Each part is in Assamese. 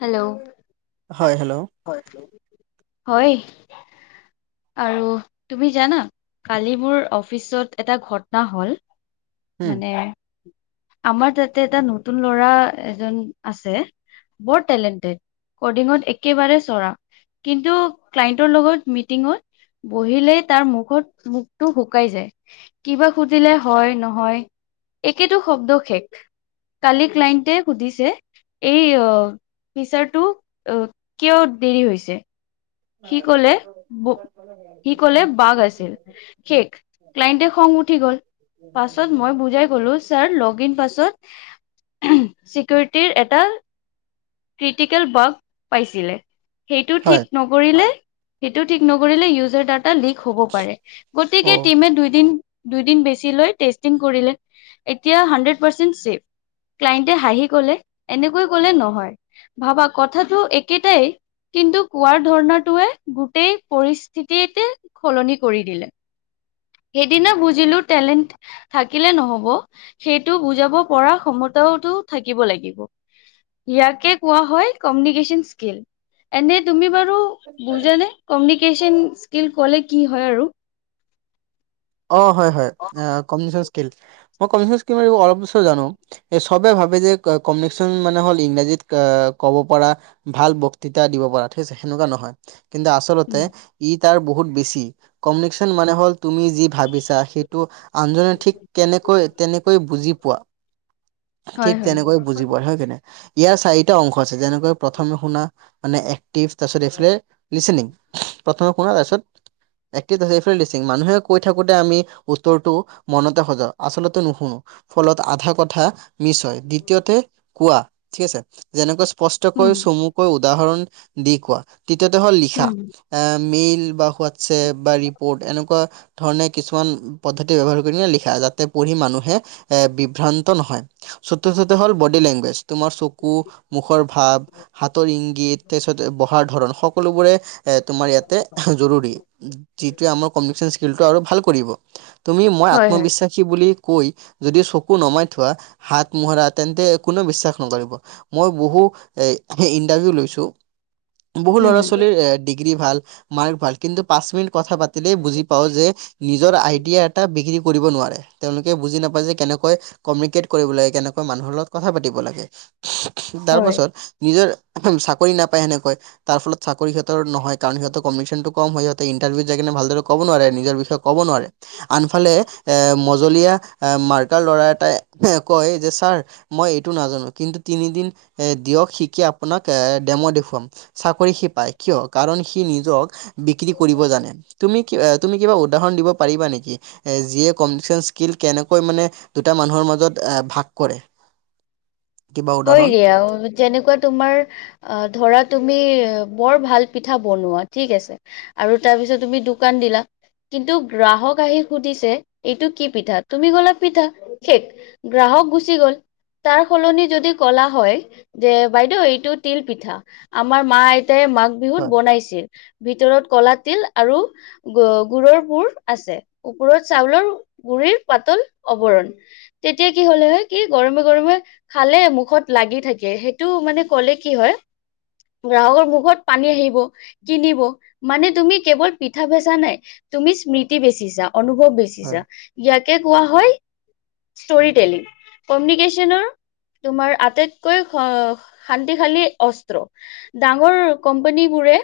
হেল্ল'। হয়, হেল্ল'। হয়, [unintelligible] হয় আৰু তুমি জানা? কালি মোৰ অফিচত এটা ঘটনা হ'ল, উম। মানে আমাৰ তাতে, এটা নতুন ল'ৰা এজন আছে। বৰ টেলেণ্টেড, কডিঙত এক একেবাৰে চৰা, কিন্তু ক্লাইন্টৰ লগত মিটিঙত বহিলেই, তাৰ মুখত মুখটো শুকাই যায়। কিবা সুধিলে হয় নহয়, একেটো শব্দ শেষ। কালি ক্লাইণ্টে সুধিছে, এই অ', ফিচাৰটো অ' কিয় দেৰি হৈছে? সি ক'লে, ব সি ক'লে বাগ আছিল, শেষ। ক্লাইণ্টে খং উঠি গ'ল, পাছত মই বুজাই ক, ছাৰ লগ ইন পাছত, চিকৰিটিৰ এটা ক্ৰিটিকেল বাগ, পাইছিলে। সেইটো হয় ঠিক নকৰিলে, সেইটো ঠিক নকৰিলে ইউজাৰ ডাটা লিক হ'ব পাৰে। অ গতিকে টিমে দুইদিন দুইদিন বেছি লৈ টেষ্টিং কৰিলে, এতিয়া হান্ড্ৰেড পাৰ্চেণ্ট ছেফ। ক্লায়েণ্টে হাঁহি ক'লে, এনেকৈ ক'লে নহয়। ভাবা কথাটো একেটাই, কিন্তু কোৱাৰ ধৰ্ণটোৱে গোটেই পৰিস্থিতিতে সলনি কৰি দিলে। সেইদিনা বুজিলোঁ টেলেণ্ট থাকিলে নহব, সেইটো বুজাব পৰা ক্ষমতাওতো থাকিব লাগিব। ইয়াকে কোৱা হয় কমিউনিকেশন স্কিল। এনে তুমি বাৰু বুজানে? কমিউনিকেশন্স স্কিল ক'লে কি হয় আৰু? অ', হয় হয়, কমিউনিকেশন স্কিল। মই কমিউনিকেশন্সৰো অলপ বিচয় জানোঁ। এ, চবে ভাৱে যে কমিউনিকেশন্স মানে হ'ল ইংৰাজীত আ, ক'ব পৰা ভাল বক্তৃতা দিব পৰা ঠিক আছে সেনেকুৱা নহয়। কিন্তু আচ তলতে উম। ই তাৰ বহুত বেছি। কমিউনিকেশন্স মানে হ'ল তুমি যি ভাবিছা সেইটো আনজনে ঠিক কেনেকৈ, তেনেকৈ বুজি পোৱা। হয় ঠিক হয়। তেনেকৈ বুজিব হে কেনে, ইয়াৰ চাৰিটা অংশ আছে যেনেকা প্ৰথমে শুনা মানে এক্টিভ তাৰপিছত এইফালে লিচেনিং, প্ৰথমে শুনা তাৰপিছত এক্টিভ [unintelligible] মানুহে কৈ থাকোঁতে আমি উত্তৰটো মনতে সজাওঁ, আচলতে নুশুনো, ফলত আধা কথা নিশ্চয়, দ্বিতীয়তে কোৱা ঠিক আছে, যেনেকৈ স্পষ্টকৈ উম, চমুকৈ উদাহৰণ দি কোৱা। তৃতীয়তে হ'ল লিখা উম। এ মেইল বা হোৱাটছএপ বা ৰিপৰ্ট এনেকুৱা ধৰণে কিছুমান পদ্ধতি ব্যৱহাৰ কৰিনে লিখা, যাতে পঢ়ি মানুহে এ বিভ্ৰান্ত নহয়। চতুৰ্থতে হ'ল বডী লেংগুৱেজ। তোমাৰ চকু, মুখৰ ভাৱ, হাতৰ ইংগিত, তাৰপিছত বহাৰ ধৰণ সকলোবোৰে এ, তোমাৰ ইয়াতে জৰুৰী, যিটোৱে আমাৰ কমিউনিকেশ্যন স্কিলটো আৰু ভাল কৰিব। তুমি মই হয় হয়। আত্মবিশ্বাস কি বুলি কৈ যদি চকু নমাই থোৱা, হাত মোহৰা তেন্তে কোনে বিশ্বাস নকৰিব। মই বহু এই-সেই ইণ্টাৰভিউ লৈছো। বহু উম, হুম। ল'ৰা-ছোৱালীৰ এ ডিগ্ৰী ভাল, মাৰ্ক ভাল, কিন্তু পাঁচ মিনিট কথা পাতিলেই বুজি পাওঁ যে নিজৰ আইডিয়া এটা বিক্ৰী কৰিব নোৱাৰে, তেওঁলোকে বুজি নাপায় যে কেনেকৈ কমিউনিকেট কৰিব লাগে, কেনেকৈ মানুহৰ লগত কথা পাতিব লাগে। তাৰ হয়। পাছত নিজৰ, চাকৰি নাপায় সেনেকৈ। তাৰ ফলত চাকৰি সিহঁতৰ নহয়, কাৰণ সিহঁতক কমিচেনটো কম হয়, সিহঁতে ইন্টাৰভিউত যায় কেনে ভালদৰে ক'ব নোৱাৰে, নিজৰ বিষয়ে ক'ব নোৱাৰে। আনফালে এ' মজলীয়া মাৰ্কাৰ ল'ৰা এটাই কয় যে ছাৰ মই এইটো নাজানো, কিন্তু তিনিদিন এ' দিয়ক শিকি আপোনাক এ' ডেমো দেখুৱাম। চাকৰি সি পায় কিয়? কাৰণ সি নিজক বিক্ৰী কৰিব জানে, তুমি তুমি কিবা উদাহৰণ দিব পাৰিবা নেকি? যিয়ে কমিউনিকেশ্যন স্কিল কেনেকৈ মানে দুটা মানুহৰ মাজত ভাগ কৰে? কিবা হয় উদাহৰণ দিয়া [unintelligible] যেনেকুৱা তোমাৰ, ধৰা তুমি বৰ ভাল পিঠা বনোৱা ঠিক আছে। আৰু তাৰপিছত তুমি দোকান দিলা। কিন্তু গ্ৰাহক আহি সুধিছে এইটো কি পিঠা? তুমি গলা পিঠা শেষ। গ্ৰাহক গুচি গ'ল। তাৰ সলনি যদি কলা হয়, যে বাইদেউ এইটো তিল পিঠা আমাৰ মা আইতাই মাক বিহুত হয় বনাইছিল, ভিতৰত কলা তিল আৰু গ গুৰৰ পুৰ আছে, ওপৰত চাউলৰ গুৰি পাতল অৱৰণ। তেতিয়া কি হ'লে হয়, কি গৰমে গৰমে খালে মুখ মুখত লাগি থাকে। সেইটো মানে ক'লে কি হয় গ্ৰাহকৰ মুখত পানী আহিব। কিনিব। মানে তুমি কেৱল পিঠা বেচা নাই তুমি স্মৃতি বেছিছা অনুভৱ বেছি চা, হয় ইয়াকে কোৱা হয় ষ্টোৰি ডাইলিক কম্নিচেচনৰ তোমাৰ আটাইতকৈ শান্তিশালী অস্ত্ৰ। ডাঙৰ কোম্পানী বোৰে,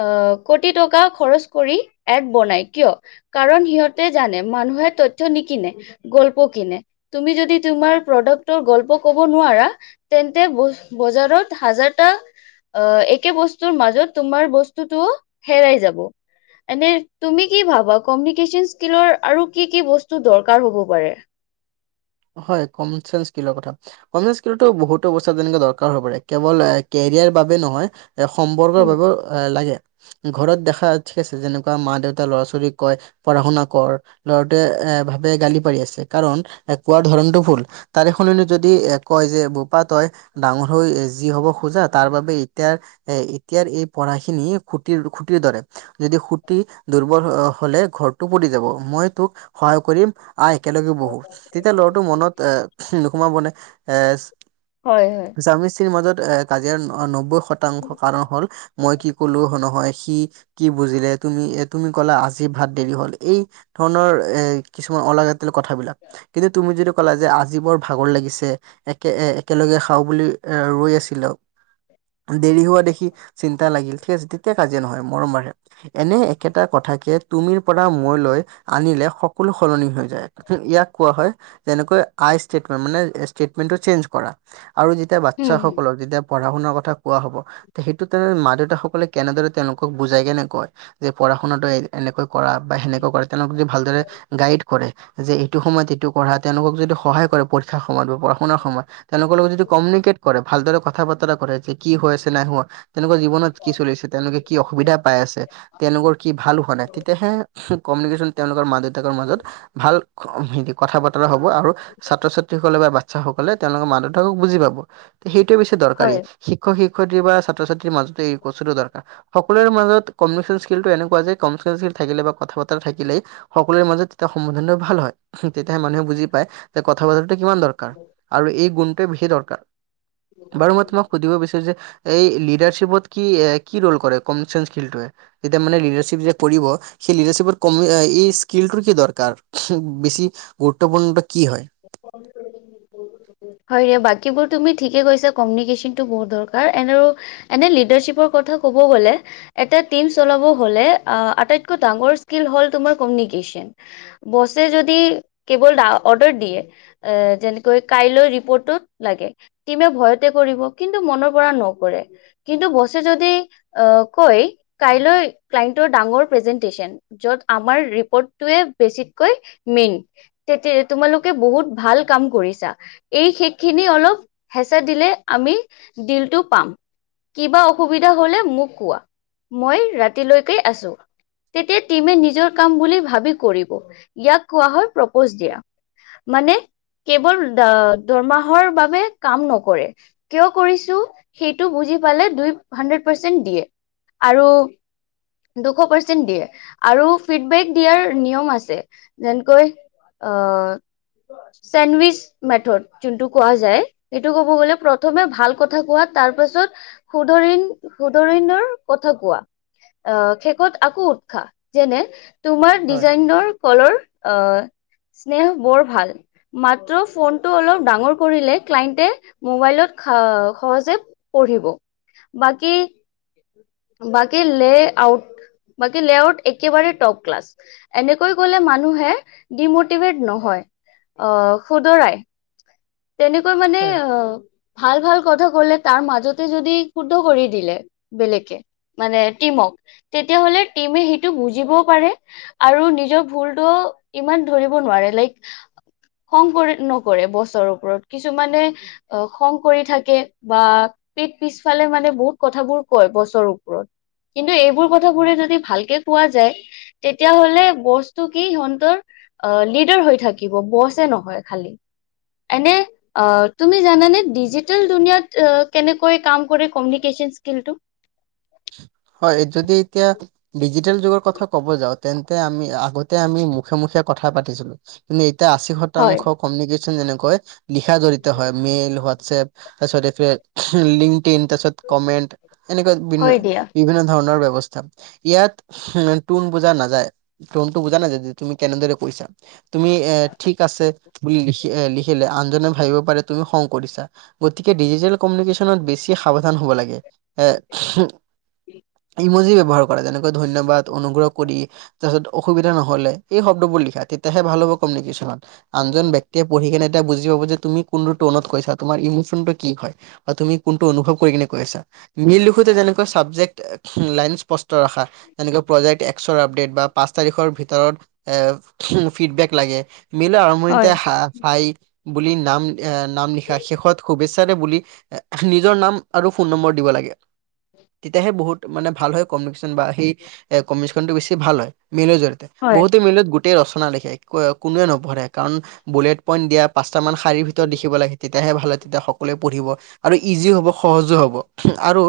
আহ কোটি টকা খৰচ কৰি এড বনাই কিয়? কাৰণ সিহঁতে জানে, মানুহে তথ্য নিকিনে। গল্প কিনে। তুমি তোমাৰ প্ৰডাক্টৰ গল্প ক'ব নোৱাৰা তেন্তে বজাৰত হাজাৰটা অহ একে বস্তুৰ মাজত তোমাৰ বস্তুটো হেৰাই যাব। এনেই তুমি কি ভাবা কমিউনিকেশ্যন স্কিলৰ আৰু কি কি বস্তু দৰকাৰ হ'ব পাৰে? হয় কম চেঞ্চ কিলৰ কথা।। কমিউনিকেশ্যন স্কিলৰ বহুতো বস্ত তেনেকে দৰকাৰ হৈ পৰে। কেৱল কেৰিয়াৰ বাবে নহয়। এ সম্পৰ্কৰ উম বাবেও এ লাগে, ঘৰত দেখা ঠিক আছে যেনেকুৱা মা দেউতা ল'ৰা ছোৱালীক কয় পঢ়া শুনা কৰ ল'ৰাটোৱে এ ভাবে গালি পাৰি আছে, কাৰণ এ কোৱাৰ ধৰণটো ভুল, তাৰে সলনি যদি এ কয় যে বোপা তই ডাঙৰ হৈ যি হ'ব খোজা, তাৰ বাবে এতিয়াৰ এ এতিয়াৰ এই পঢ়াখিনি খুটিৰ খুটিৰ দৰে। যদি সুতি দুৰ্ব্বল হলে ঘৰটো পৰি যাব। মই তোক সহায় কৰিম আহ একেলগে বহো। তেতিয়া লৰাটো মনত এ নোসোমাবনে এছ হয়। স্বামী মিস্ত্ৰীৰ মাজত এ কাজিয়াৰ নব্বৈ শতাংশ কাৰণ হল, মই কি ক'লো নহয়, সি কি বুজিলে তুমি এ তুমি ক'লা আজি ভাত দেৰি হ'ল। এই ধৰণৰ, এ কিছুমান অলাগতীয়াল কথাবিলাক। কিন্তু তুমি যিটো ক'লা যে, এই আজি ভাগৰ লাগিছে। একে একেলগে খাওঁ বুলি এ ৰৈ আছিলো। দেৰি হোৱা দেখি চিন্তা লাগিল সেই তেতিয়া কাজিয় নহয় মৰম বাঢ়ে। এনেই একেটা কথাকে তুমিৰ পৰা মই লৈ আনিলে স কলো সলনি হৈ যায় ইয়াক কোৱা হয় যেনেকৈ আইচ ষ্টেট কৰা মানে চেঞ্জ কৰা আৰু যেতিয়া হুম হুম বাচ্ছাসকলক যেতিয়া পঢ়া শুনাৰ কথা কোৱা হ'ব, তে সেইটো তেনে মা দেউতাসকলে কেনেদৰে তেওঁলোকক বুজাই কেনে কয়। যে পঢ়া শুনাটো এনেকৈ কৰা বা সেনেকৈ কৰা তেওঁলোক যদি ভালদৰে গাইড কৰে, যে সময়ত এইটো পঢ়া তেওঁলোকক যদি সহায় কৰে, পৰীক্ষাৰ সময়ত বা পঢা শুনাৰ সময়ত, তেওঁলোকৰ লগত যদি কমিউনিকেট কৰে। ভালদৰে কথা বতৰা কৰে যে কি হৈ আছে নাই হোৱা। তেওঁলোকৰ জীৱনত কি চলিছে, তেওঁলোকে কি অসুবিধা পাই আছে, তেওঁলোকৰ কি ভাল হোৱা নাই, তেতিয়াহে কমিউনিকেশ্যন তেওঁলোকৰ মা দেউতাকৰ মাজত, ভাল কথা বতৰা হ'ব, আৰু ছাত্ৰ ছাত্ৰীসকলে বা সকলে তেওঁলোকৰ মা দেউতাকক বুজ তকপাব। উতি সেইটোয়ে বেছি দৰকাৰী, হয়। শিক্ষক শিক্ষয়িত্ৰী বা। ছাত্ৰ ছাত্ৰীৰ মাজতে এই বস্তু টো দৰকাৰ। সকলোৰে মাজত কিউনেশ্যন স্কিলটো এনেকুৱা যে, কমউিকেশন স্কিল থাকিলে বা কথা বতৰা থাকিলেই সকলোৰে মাজত তেতিয়া সম্বোধানটো ভাল হয়, তেতিয়াহে মানুহে বুজি যে, কথা বতৰাটো কিমান দৰকাৰ। আৰু এই গুণটোৱে বিশেষ দৰকাৰ, বাৰু মই তোমাক সুধিব বিচাৰো যে এই লিডাৰশিপত কি, কি ৰোল কৰে কমিউনিকেশ্যন স্কিলটোৱে। যেতিয়া মানে লিডাৰশ্বিপ যে কৰিব, সেই লিডাৰশিপত, এই স্কিলটোৰ কি দৰকাৰ। বেছি গুৰুত্বপূৰ্ণ কি হয়? [unintelligible] হয় ৰে, বাকীবোৰ তুমি ঠিকে কৈছা, কমিউনিকেশ্যনটো বহুত দৰকাৰ, এন্ড আৰু এনেই লিডাৰশ্বিপৰ কথা ক'ব গ'লে এটা টিম চলাব হলে, আটাইতকৈ ডাঙৰ স্কিলটো হ'ল কমিউনিকেশ্যন। বছে যদি কেৱল অৰদাৰ দিয়ে, এ, যেনেকৈ কাইলৈ ৰিপৰ্টটো লাগে টিমে ভয়তে কৰিব, কিন্তু মনৰ পৰা নকৰে। কিন্তু বছে যদি কয়, কাইলৈ ক্লাইণ্টৰ ডাঙৰ প্ৰেজেন্টচন। য'ত আমাৰ ৰিপৰ্টটোযৱে বেছিকৈ মেইন, তেতিয়া তোমালোকে বহুত ভাল কাম কৰিছা। এই শেষ খিনি অলপ হেঁচা দিলে, আমি দিলটো পাম। কিবা অসুবিধা হলে মোক কোৱা, মই ৰাতিলৈকে আছো। তেতিয়া টিমে নিজৰ কাম বুলি ভাবি কৰিব, ইয়াক কোৱা হয় প্ৰপ'জ দিয়া। মানে কেৱল, দৰমাহৰ বাবে কাম নকৰে। কিয় কৰিছো, সেইটো বুজি পালে, দুই, হান্ড্ৰেড পাৰ্চেন্ট দিয়ে। আৰু দুশ পাৰ্চেন্ট দিয়ে আৰু ফিডবেক দিয়াৰ নিয়ম আছে, যেনেকৈ অ' চেণ্ডবিচ মেথড যোনটো কোৱা যায়, সেইটো ক'ব গ'লে প্ৰথমে ভাল কথা কোৱা, তাৰ পাছত সুধৰিণ, -সুধৰিণৰ কথা কোৱা। আহ শেষত আকৌ উৎসাহ, যেনে তোমাৰ হয় ডিজাইনৰ কলৰ, আহ স্নেহ বৰ ভাল। মাত্ৰ ফোনটো অলপ ডাঙৰ কৰিলে ক্লাইণ্টে, মোবাইলত অহসহজে পঢ়িব, বা কী -বাকী লে আউট বাকী লেআউট একেবাৰে টপ ক্লাছ, এনেকৈ ক'লে মানুহে ডিমটিভেট নহয়। হয়, অ', শুধৰাই, তেনেকৈ মানে হয়। অ', ভাল ভাল কথা ক'লে, তাৰ মাজতে যদি শুদ্ধ কৰি দিলে, বেলেগে মানে টিমক, তেতিয়াহলে টিমে সেইটো বুজিবও পাৰে আৰু নিজৰ ভুলটো ইমান ধৰিব নোৱাৰে, লাইক খং কৰি, নকৰে বছৰ ওপৰত, কিছুমানে অ', খং কৰি থাকে। বা সেই পিছফালে মানে বহুত কথাবোৰ কয় বছৰ ওপৰত, কিন্তু এইবোৰ কথাবোৰে যদি ভালকে কোৱা যায় তেতিয়াহলে বস্তুকি সিহঁতৰ অ লিডাৰ হৈ থাকে। [unintelligible] কিব বচে নহয় খালী এনে- অ তুমি জানানে ডিজিটেল দুুনিয়াত এ কেনেকৈ কাম কৰে কমিউনিকেশ্যনচ স্কিলটো হয় যদি এতিয়া ডিজিটেল যুগৰ কথা কব যাওঁ তেন্তে আমি আগতে আমি মুখে মুখে কথা পাতিছিলো। কিন্তু এতিয়া আশী হয়, শতাংশ কমিউনিকেশ্যন যেনেকৈ লিখা গঢ়িত হয়। মেইল হোৱাতচেফ তাৰপিছতে ফে লিংক ইন তাৰপিছত কমেণ্ট এনেকুৱা বিভিন্ন হয় [unintelligible] দিয়া, বিভিন্ন ধৰণৰ ব্যৱস্থা, ইয়াত উম টোন বুজা নাযায়। টনটো বুজা নাযায় যে তুমি কেনেদৰে কৈছা তুমি এ ঠিক আছে বুলি লিখি লিখিলা। আনজনে ভাবিব পাৰে তুমি খং কৰিছা গতিকে ডিজিটেল কমিউনিকেচনত বেছি সাৱধান হ'ব লাগে। এ [unintelligible] [unintelligible] ইমজী ব্যৱহাৰ কৰা যায় যেনেকৈ ধন্যবাদ, অনুগ্ৰহ কৰি তাৰপাছত অসুবিধা নহ'লে এই শব্দবোৰ লিখা তেতিয়াহে ভাল হ'ব কমিউনিকেশ্যনত। আনজন ব্যক্তিয়ে পঢ়ি কিনে এতিয়া বুজি পাব যে তুমি কোনটো টনত কৈছা, তোমাৰ ইমোচনটো কি হয়। তুমি কোনটো অনুভৱ কৰি কিনে কৈ আছা। মেইল লিখোতে যেনে কৈ ছাবজেক্ট লাইন স্পষ্ট ৰাখা। তেনেকে প্ৰজেক্ট এক্সৰ আপডেট বা পাঁচ তাৰিখৰ ভিতৰত এ উম ফিডবেক লাগে। মেইলৰ হয়, আৰম্ভণিতে হায় হাই বুলি নাম আহ নাম লিখা, শেষত শুভেচ্ছাৰে বুলি নিজৰ নাম আৰু ফোন নম্বৰ দিব লাগে। তেতিয়াহে বহুত মানে ভাল হয় কমিউনিকেশ্যন বা সেই কমিউনিকেশ্যনটো বেছি ভাল হয় মেইলৰ জৰিয়তে। হয়, বহুতে মেইলত গোটেই ৰচনা লিখে কোনোৱে নপঢ়ে কাৰণ বুলেট পইন্ট দিয়া পাঁচটামান শাৰীৰ ভিতৰত লিখিব লাগে। তেতিয়াহে ভাল হয়, তেতিয়া সকলোৱে পঢ়িব আৰু ইজি হ'ব, সহজো হ'ব আৰু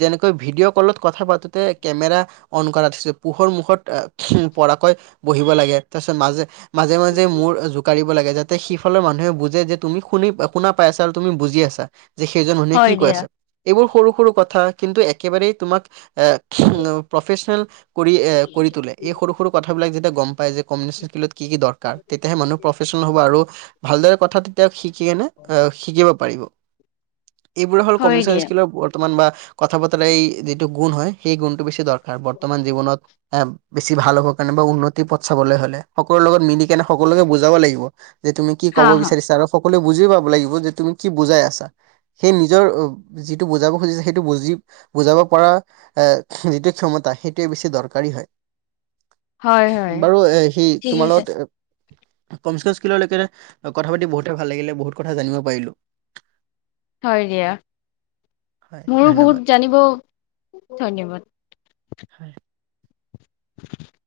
যেনেকৈ ভিডিঅ' কলত কথা পাতোতে কেমেৰা অন কৰা থৈছে পোহৰ মুখত এ [unintelligible] পৰাকৈ বহিব লাগে তাৰপিছত মাজে মাজে-মাজে মূৰ জোকাৰিব লাগে, যাতে সিফালৰ মানুহে বুজে যে তুমি শুনি শুনা পাই আছা আৰু তুমি বুজি আছা যে সেইজন মানুহে কি হয় কৈ দিয়া, আছে। এইবোৰ সৰু-সৰু কথা কিন্তু একেবাৰেই তোমাক এ প্ৰফেশ্যনেল কৰি এ কৰি তোলে। এই সৰু-সৰু কথাবিলাক যেতিয়া গম পায় যে কমনিকেশন চাৰ্কেলত কি কি দৰকাৰ তেতিয়াহে মানুহ প্ৰফেচনেল হ'ব আৰু ভালদৰে কথা তেতিয়া শিকি কিনে এ শিকিব পাৰিব। এইবোৰে হ'ল হয় কমনিকেচন দিয়া, স্কিলৰ বৰ্তমান বা কথা বতৰা এই যিটো গুণ হয় সেই গুণটো বেছি দৰকাৰ বৰ্তমান জীৱনত এ বেছি ভাল হ'ব কাৰণে বা উন্নতি পথ চাবলৈ হ'লে সকলোৰে লগত মিলি কেনে সকলোকে বুজাব লাগিব। যে তুমি কি হা, ক'ব হা, বিচাৰিছা ৰ সকলোৱে বুজি পাব লাগিব যে তুমি কি বুজাই আছা। সেই নিজৰ যিটো বুজাব খুজিছে সেই টো বুজি বুজাব পৰা এ যিটো ক্ষমতা সেইটোৱেই বেছি দৰকাৰী হয়। [unintelligible] হয়, বাৰু এ সি ঠিক তোমাৰ আছে, লগত কমনিকেশন স্কিললৈকে কথা পাতি বহুতে ভাল লাগিলে, বহুত কথা জানিব পাৰিলো। হয় দিয়া। হয় মোৰো ধন্যবাদ বহুত জানিব, ধন্যবাদ। হয়। [unintelligible]